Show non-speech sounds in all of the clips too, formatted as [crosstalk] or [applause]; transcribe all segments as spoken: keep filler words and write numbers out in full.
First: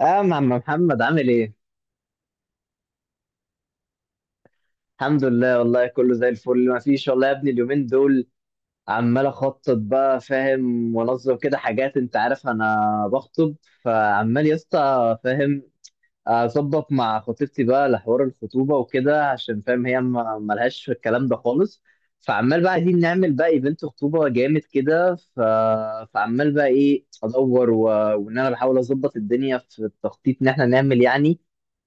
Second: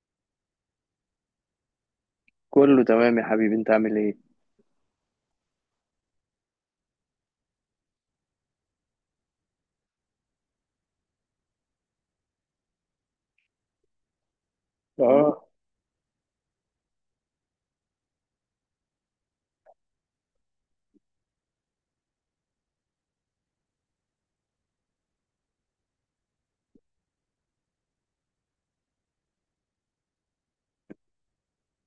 اه يا عم محمد، عامل ايه؟ كله تمام يا حبيبي انت عامل ايه. الحمد لله، والله كله زي الفل. ما فيش والله يا ابني اليومين دول. عمال اخطط بقى، فاهم، وانظم كده حاجات. انت عارف انا بخطب، فعمال يا اسطى، اه فاهم، اظبط مع خطيبتي بقى لحوار الخطوبه وكده، عشان فاهم هي ما- ملهاش في الكلام ده خالص. فعمال بقى عايزين نعمل بقى ايفنت خطوبه جامد كده ف... فعمال بقى ايه ادور و... وان انا بحاول اظبط الدنيا في التخطيط ان احنا نعمل يعني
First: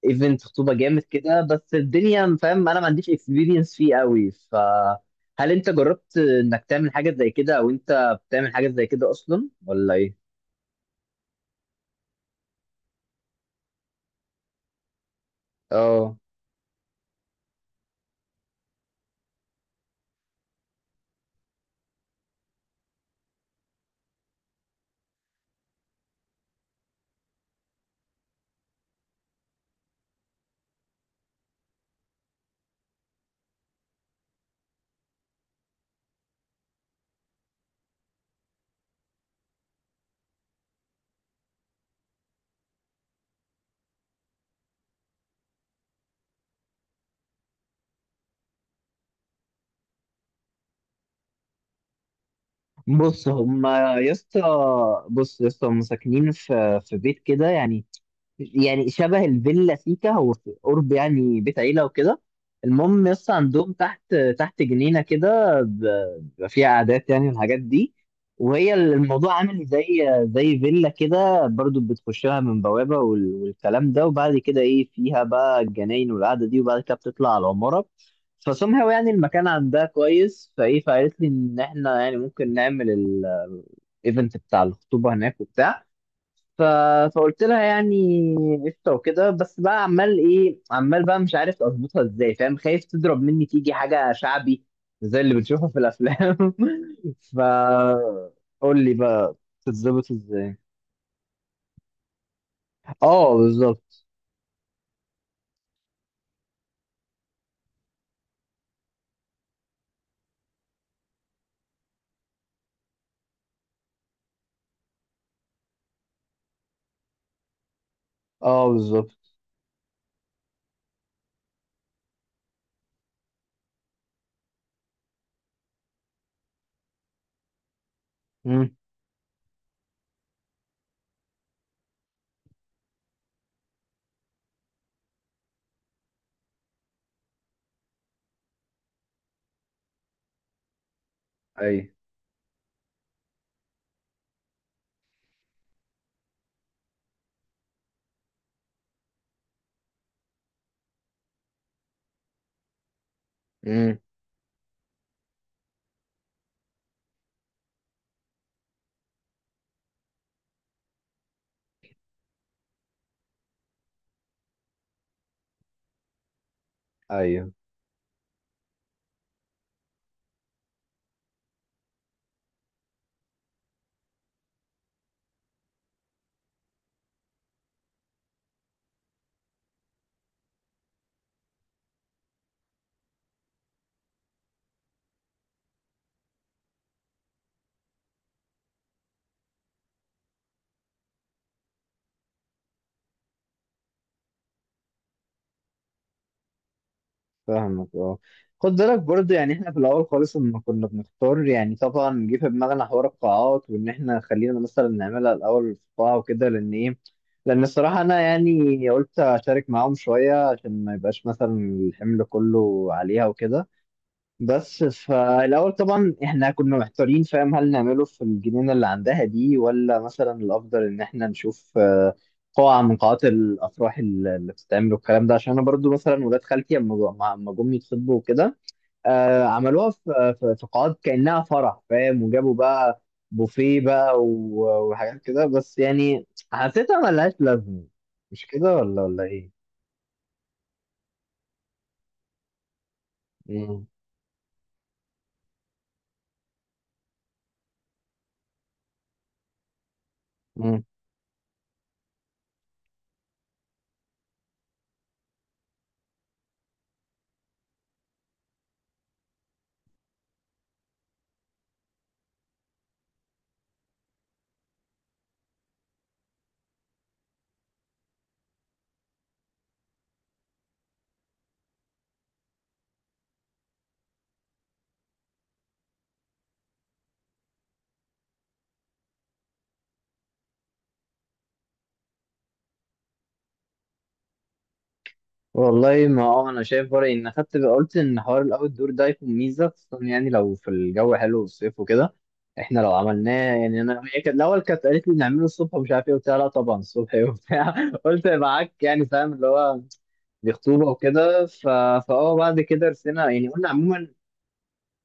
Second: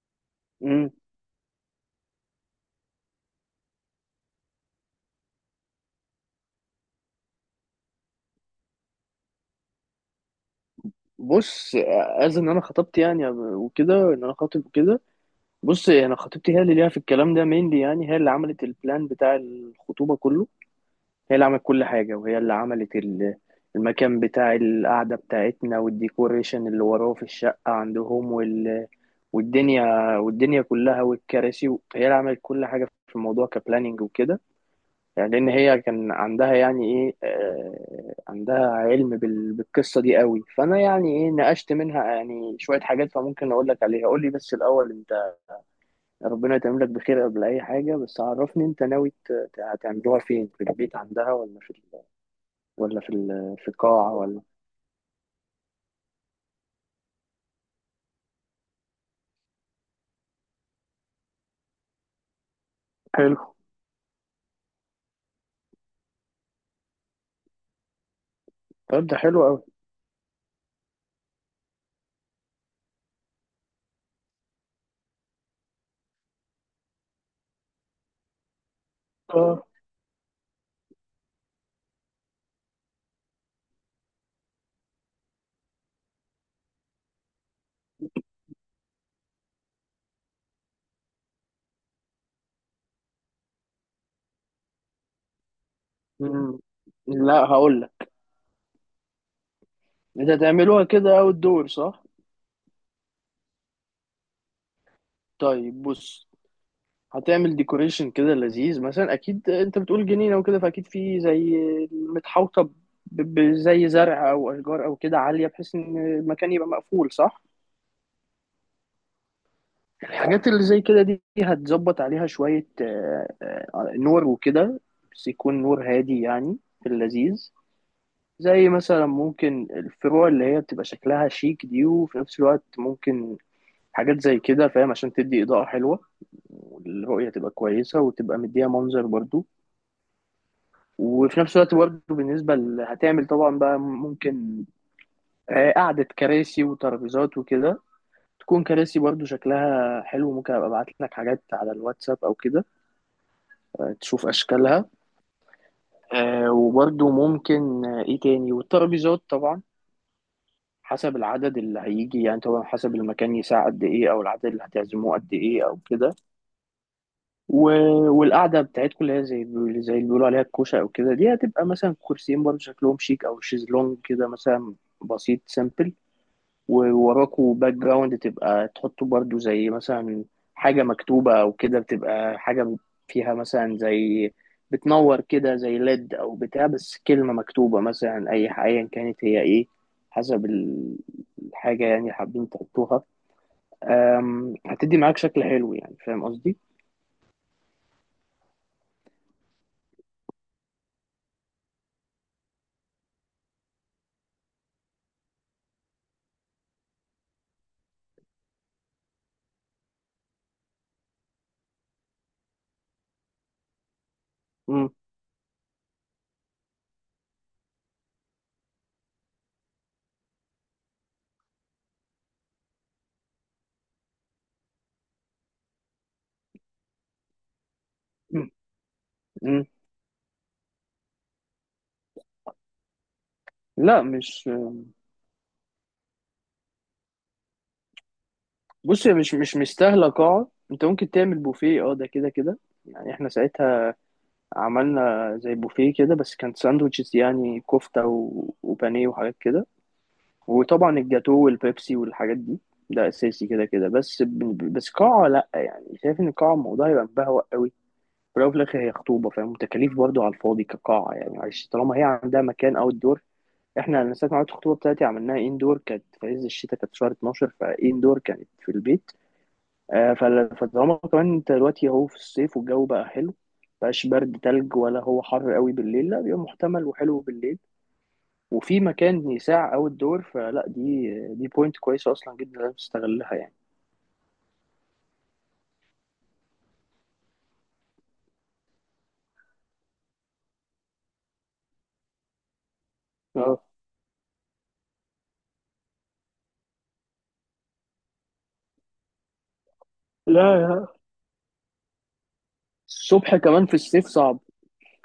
ايفنت خطوبه امم جامد كده، بس الدنيا فاهم انا ما عنديش اكسبيرينس فيه قوي. فهل انت جربت انك تعمل حاجه زي كده، او انت بتعمل حاجه زي كده اصلا، ولا ايه؟ بص، از ان انا خطبت يعني وكده، ان انا خاطب وكده. بص، انا اه خطيبتي هي اللي ليها في الكلام ده مينلي، يعني هي اللي عملت البلان بتاع الخطوبه كله. هي اللي عملت كل حاجه، وهي اللي عملت ال- المكان بتاع القعده بتاعتنا، والديكوريشن اللي وراه في الشقه عندهم، وال... والدنيا، والدنيا كلها، والكراسي. هي اللي عملت كل حاجه في الموضوع كبلاننج وكده. يعني لان هي كان عندها، يعني ايه آه، عندها علم بال- بالقصه دي قوي، فانا يعني ايه نقشت منها يعني شويه حاجات، فممكن اقول لك عليها. قول لي بس الاول انت، ربنا يتمم لك بخير قبل اي حاجه. بس عرفني انت ناوي ت- ت- هتعملوها فين، في البيت عندها ولا في ال- ولا في بص ال- في هما يا قاعه اسطى، ولا؟ بص يا اسطى هما ساكنين في في بيت كده يعني. يعني شبه الفيلا سيكا، هو في قرب يعني بيت عيلة وكده. المهم يس حلو، عندهم تحت تحت جنينة كده، ب- بيبقى فيها قعدات يعني والحاجات دي. وهي طب ده الموضوع حلو قوي. عامل زي زي فيلا كده برضو، بتخش لها من بوابة وال- والكلام ده، وبعد كده ايه، فيها بقى الجناين والقعدة دي، وبعد كده بتطلع على العمارة. فسمها يعني المكان اه. عندها كويس، فايه، فقالت لي ان احنا يعني ممكن نعمل الايفنت بتاع الخطوبة هناك وبتاع ف... فقلت لها يعني قشطه وكده. بس بقى عمال ايه، عمال بقى مش عارف اظبطها ازاي، فاهم، خايف تضرب مني تيجي حاجه شعبي زي اللي بنشوفها في الافلام. [laughs] مم. ف لا هقول لك. قول لي بقى تتظبط انت ازاي. هتعملوها كده اوت دور، صح؟ اه بالظبط. طيب بص، هتعمل ديكوريشن كده لذيذ، مثلا اكيد انت بتقول جنينه وكده، فاكيد في زي متحوطه ب- بزي زرع او اشجار او كده عاليه، بحيث ان المكان يبقى مقفول، صح؟ اه بالظبط. الحاجات اللي زي كده دي هتظبط عليها شويه آه، آه، نور وكده، بس يكون نور هادي يعني، في اللذيذ. زي امم، مثلا ممكن الفروع اللي هي بتبقى شكلها شيك دي، وفي نفس الوقت ممكن حاجات زي كده، فاهم؟ عشان تدي إضاءة حلوة، والرؤية تبقى كويسة، وتبقى مديها منظر برضو. وفي نفس اي، الوقت برضه بالنسبة ل- هتعمل طبعا بقى ممكن آه، قعدة كراسي وترابيزات وكده، تكون كراسي برضه شكلها حلو. ممكن ابقى ابعت لك حاجات على الواتساب او كده امم، تشوف اشكالها. آه، وبرضه ممكن آه، ايه تاني، والترابيزات طبعا حسب العدد اللي هيجي. يعني طبعا حسب المكان يساع قد ايه، او العدد اللي هتعزموه قد ايه او كده. ايوه. و... والقعده بتاعتكم اللي هي زي زي اللي بيقولوا عليها الكوشه او كده، دي هتبقى مثلا كرسيين برضه شكلهم شيك، او شيزلونج كده مثلا، بسيط سامبل. ووراكوا باك جراوند تبقى تحطوا برضو، زي مثلا حاجة مكتوبة أو كده، بتبقى حاجة فيها مثلا زي بتنور كده، زي ليد أو بتاع، بس كلمة مكتوبة مثلا، أي ح- أيا كانت هي إيه، حسب ال- الحاجة يعني اللي حابين تحطوها. أم، هتدي معاك شكل حلو، يعني فاهم قصدي؟ فاهمك اه. خد بالك برضه، يعني احنا في الاول خالص لما كنا بنختار، يعني طبعا جه في دماغنا حوار القاعات، وان احنا خلينا مثلا نعملها الاول في قاعه وكده، لان ايه، لان الصراحه انا يعني قلت اشارك معاهم شويه عشان ما يبقاش مثلا الحمل كله عليها وكده. بس مم. فالاول طبعا احنا كنا محتارين، فاهم، هل نعمله في الجنينه اللي عندها دي، ولا مثلا الافضل ان احنا نشوف آه، قاعه من قاعات الافراح اللي اللي بتتعمل والكلام ده. عشان انا برضو مثلا ولاد خالتي اما أما جم يتخطبوا مم. وكده، آه، مم. عملوها في في في قاعات كانها فرح، فاهم، وجابوا بقى بوفيه لا بقى مش، و- وحاجات كده. بس يعني حسيتها ملهاش لازمه، مش كده ولا بص هي ولا مش مش ايه؟ مستاهلة قاعة. أنت ممكن تعمل بوفيه، أه ده كده كده. يعني إحنا ساعتها عملنا زي بوفيه كده، بس كان ساندوتشز، يعني كفتة و- وبانيه وحاجات كده، مم. وطبعا الجاتو والبيبسي والحاجات دي، ده أساسي كده كده. بس ب- بس قاعة لأ، يعني شايف إن القاعة الموضوع يبقى مبهوأ قوي. في الأول وفي الآخر هي خطوبة، فاهم؟ وتكاليف برضه على الفاضي كقاعة، يعني معلش طالما هي عندها مكان أو الدور. إحنا أنا ساعة ما عملت الخطوبة بتاعتي عملناها إندور، كانت في عز الشتاء، كانت شهر اتناشر، فإندور كانت في البيت. آه، فل- فطالما كمان انت دلوقتي اهو في الصيف والجو بقى حلو، مبقاش برد تلج ولا هو حر قوي بالليل، لا بيبقى محتمل وحلو بالليل، وفي مكان يساع او الدور، فلا دي دي بوينت كويسه اصلا جدا، لازم تستغلها يعني. والله ما اه انا شايف برأيي ان خدت قلت ان حوار الاوت دور ده يكون ميزه، خصوصا يعني لو في الجو حلو والصيف وكده. احنا لو عملناه اه. يعني انا، هي كانت الاول كانت قالت لي نعمله الصبح ومش عارف ايه وبتاع، لا طبعا الصبح ايه وبتاع. [laughs] قلت معاك يعني فاهم اللي هو لا دي خطوبه لا وكده ف... فاه بعد كده رسينا الصبح يعني كمان قلنا في الصيف عموما صعب.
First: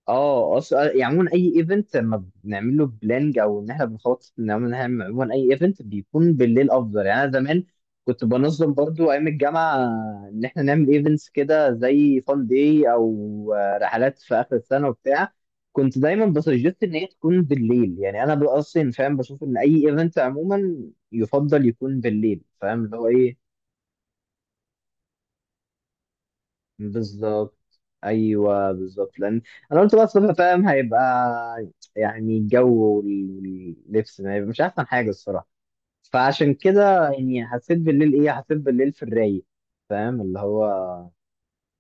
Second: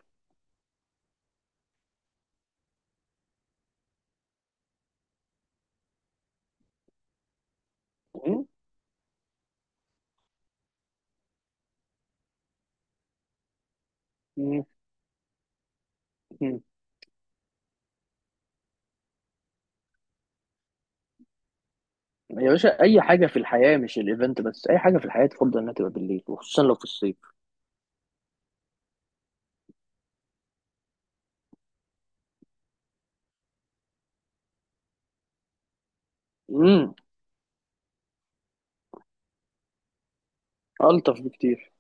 اه. اصلا يعني عموما اي ايفنت لما بنعمل له بلانج او ان احنا بنخطط ان احنا نعمل، عموما اي ايفنت بيكون بالليل افضل يعني. انا زمان كنت م- بنظم برضو ايام الجامعه ان احنا نعمل ايفنتس كده زي فان داي او آه، رحلات في اخر م- السنه وبتاع، كنت دايما م. بسجست ان هي تكون بالليل. يعني انا بقى اصلا فاهم بشوف ان اي ايفنت عموما يفضل يكون بالليل، يا باشا، فاهم اللي اي هو حاجه في ايه. الحياه، مش الايفنت بس، اي حاجه في الحياه تفضل انها تبقى بالليل، وخصوصا لو في الصيف. بالظبط. ايوه بالظبط، لان انا قلت بقى صبح فاهم هيبقى يعني الجو واللبس ما هيبقى مش احسن حاجه الصراحه. فعشان امم، كده يعني حسيت بالليل ايه، حسيت بالليل في الرايق، فاهم اللي هو الطف بكتير.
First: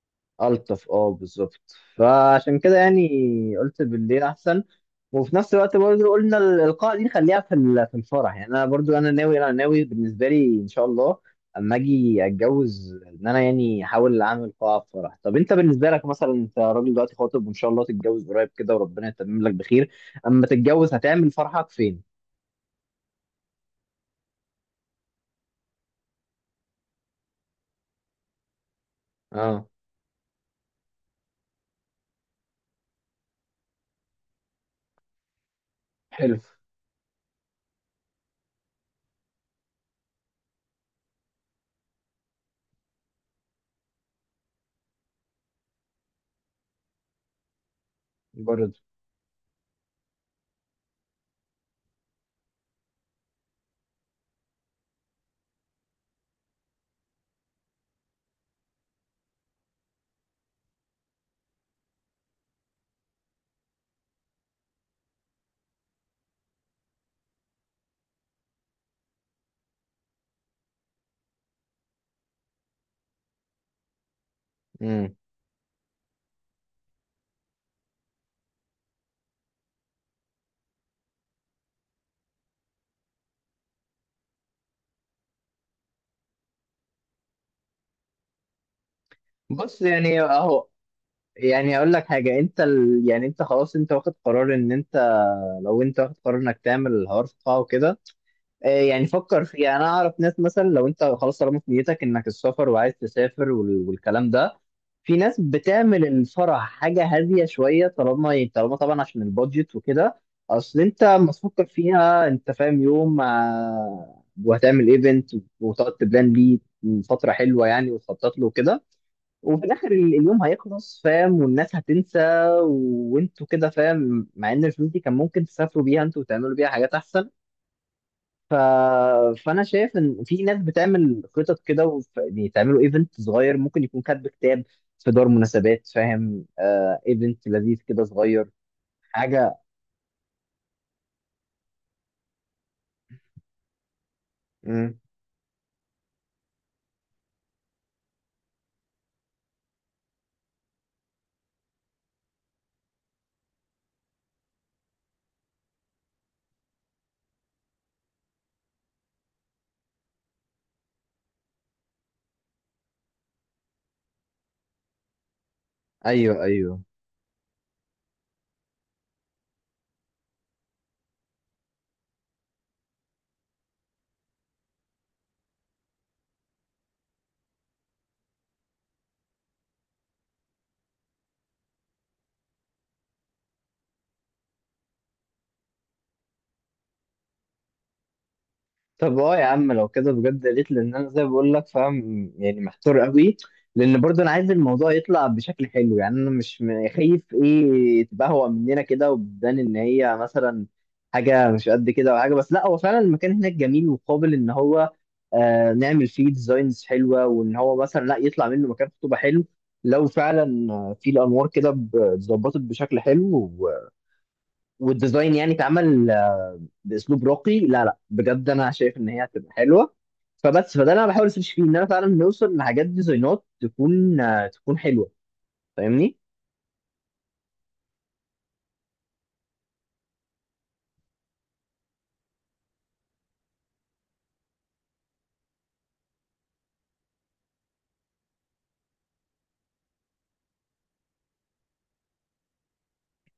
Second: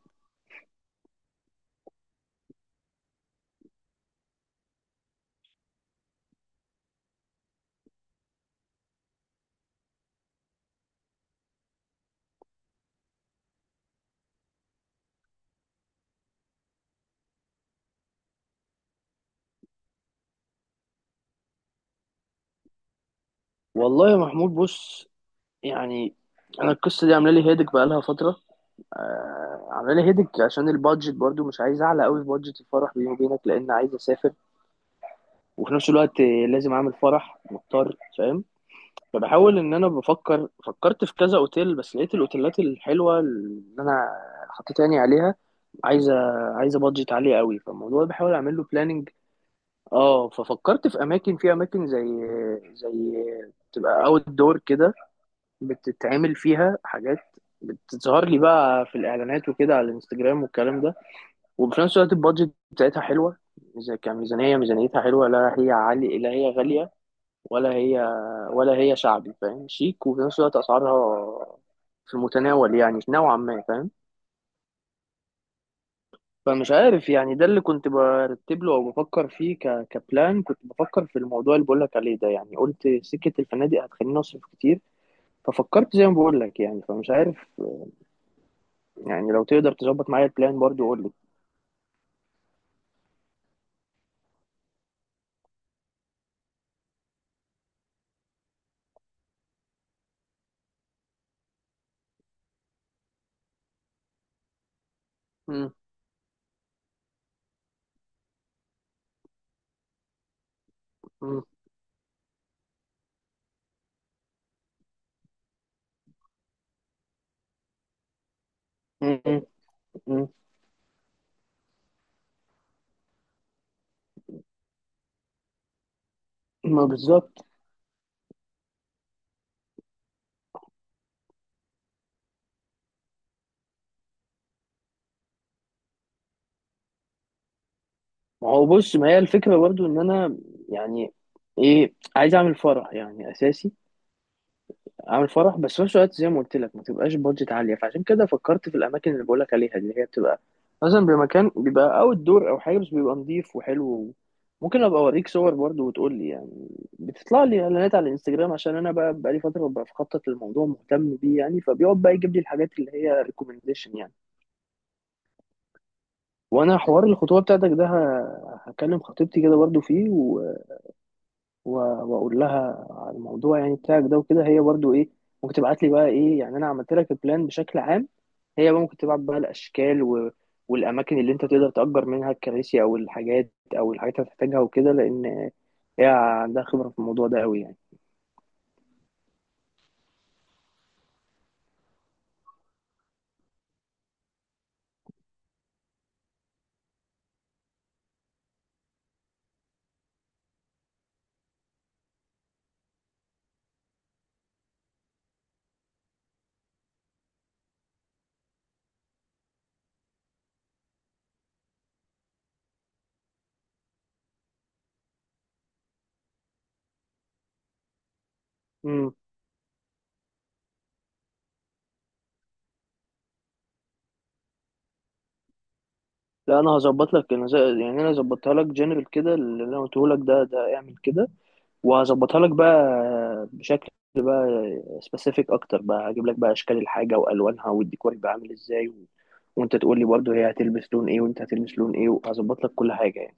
الطف. اه بالظبط. فعشان كده يعني قلت بالليل احسن. وفي نفس الوقت برضه قلنا الإلقاء دي نخليها في ال- في الفرح يعني. أنا برضه أنا ناوي أنا ناوي بالنسبة لي إن شاء الله أما أجي أتجوز، إن أنا يعني أحاول أعمل قاعة في فرح. طب أنت بالنسبة لك مثلا، أنت راجل دلوقتي خاطب وإن شاء الله تتجوز قريب كده وربنا يتمم لك بخير، أما تتجوز هتعمل فرحك فين؟ والله يا محمود، بص يعني، انا القصه دي عامله لي هيدك بقالها فتره. أه آه، عامله لي هيدك عشان البادجت برضو، مش عايز اعلى قوي في بادجت الفرح بيني وبينك، لان عايز اسافر. وفي نفس الوقت حلو آه، لازم اعمل فرح، مضطر، فاهم؟ فبحاول ان انا بفكر، فكرت في كذا اوتيل، بس لقيت الاوتيلات الحلوه اللي انا حطيت عيني عليها عايزه، عايزه بادجت عاليه قوي، فالموضوع ده بحاول اعمل له برضه. بلاننج. اه، ففكرت في اماكن، في اماكن زي زي تبقى اوت دور كده، بتتعمل فيها حاجات، بتظهر لي بقى في الاعلانات وكده على الانستجرام والكلام ده. وفي نفس الوقت البادجت بتاعتها حلوه، إذا كميزانيه ميزانيتها حلوه، لا هي عالية لا هي غاليه، ولا هي ولا هي شعبي فاهم، شيك، وفي نفس الوقت اسعارها في المتناول يعني نوعا ما، فاهم؟ امم، فمش عارف يعني، ده اللي كنت برتب له او بفكر فيه ك... كبلان. كنت بفكر في الموضوع اللي بقول لك عليه ده يعني، قلت سكة الفنادق هتخليني اصرف كتير، ففكرت زي ما بقول لك يعني، فمش عارف. يعني لو تقدر بص تظبط يعني معايا البلان أهو، برضو قول لي. يعني أقول لك حاجة، أنت ال... يعني أنت خلاص أنت واخد قرار إن أنت، لو أنت واخد قرار إنك تعمل الحوار في قاعة وكده، آه، يعني فكر فيها. انا اعرف ناس مثلا، لو انت خلاص طالما في نيتك انك السفر وعايز تسافر وال- والكلام ده، في ناس مم. بتعمل الفرح حاجه هاديه شويه، طالما طالما طبعا عشان البادجت وكده. اصل انت لما مم. تفكر فيها انت فاهم يوم آه، وهتعمل ايفنت وتقعد تبلان بيه فتره حلوه يعني، وتخطط له وكده، مم. وفي الاخر ال- مم. اليوم هيخلص، فاهم، والناس هتنسى، وانتوا كده فاهم، مع ان الفلوس دي كان ممكن تسافروا بيها انتوا وتعملوا بيها ما حاجات احسن. بالظبط. ف... فانا شايف ان في ناس بتعمل خطط كده وف... يعني تعملوا ايفنت صغير، ممكن يكون كاتب كتاب في دار مناسبات، فاهم، آه ايفنت لذيذ كده صغير. ما هو بص، ما هي حاجه. الفكرة برضو ان انا يعني ايه، عايز اعمل فرح يعني اساسي، مم. اعمل فرح، بس في نفس الوقت زي ما قلت لك ما تبقاش بادجت عالية. فعشان كده فكرت في الاماكن اللي بقول لك عليها، اللي هي بتبقى مثلا بمكان بيبقى اوت دور او حاجة، بس بيبقى نظيف وحلو. ممكن ابقى اوريك صور برضو وتقول لي يعني، بتطلع لي اعلانات على الانستجرام عشان انا بقى بقالي فترة ببقى بخطط للموضوع، مهتم بيه يعني، فبيقعد بقى يجيب لي الحاجات اللي هي ريكومنديشن يعني. ايوه وانا ايوه. حوار الخطوبة بتاعتك ده ه- هكلم خطيبتي كده برضو فيه، و- واقول لها على الموضوع يعني بتاعك ده وكده، هي برضو ايه، ممكن تبعت لي بقى ايه، يعني انا عملت لك البلان بشكل عام، هي بقى ممكن تبعت بقى الاشكال و... والاماكن اللي انت تقدر تأجر منها الكراسي او الحاجات، او الحاجات اللي هتحتاجها وكده، لان هي عندها خبرة في الموضوع ده قوي يعني. طب اه يا عم لو كده بجد يا ريت، لان انا زي ما بقول لك فاهم يعني محتار قوي. لان برضه انا عايز الموضوع يطلع بشكل حلو، يعني انا مش م- خايف ايه تبهوأ مننا كده وبتبان ان هي مثلا حاجه مش قد كده، او حاجه، بس لا هو فعلا المكان هناك جميل وقابل ان هو آه نعمل فيه ديزاينز حلوه، وان هو مثلا لا يطلع منه مكان خطوبه حلو. لو فعلا آه، في الانوار كده ب- اتظبطت بشكل حلو و- والديزاين يعني اتعمل باسلوب راقي، لا لا بجد انا شايف ان امم، هي هتبقى حلوه. فبس فده اللي انا بحاول اسيرش فيه، ان انا فعلا نوصل لحاجات ديزاينات تكون آه، تكون حلوه. فاهمني. لا انا هظبط لك، انا زي... يعني انا ظبطها لك جنرال كده اللي انا قلته لك ده، ده اعمل كده، وهظبطها لك بقى بشكل بقى سبيسيفيك اكتر بقى. هجيب لك بقى اشكال الحاجه والوانها، والديكور هيبقى عامل ازاي و... وانت تقول لي برضه هي هتلبس لون ايه وانت هتلبس لون ايه، وهظبط لك كل حاجه يعني.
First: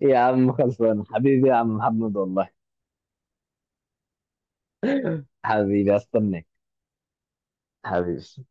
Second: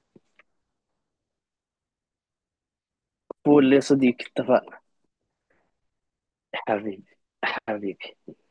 يا عم خلصانه حبيبي يا عم محمد والله. قول لي يا صديقي، اتفقنا؟ حبيبي، استناك. حبيبي، حبيبي. حبيبي.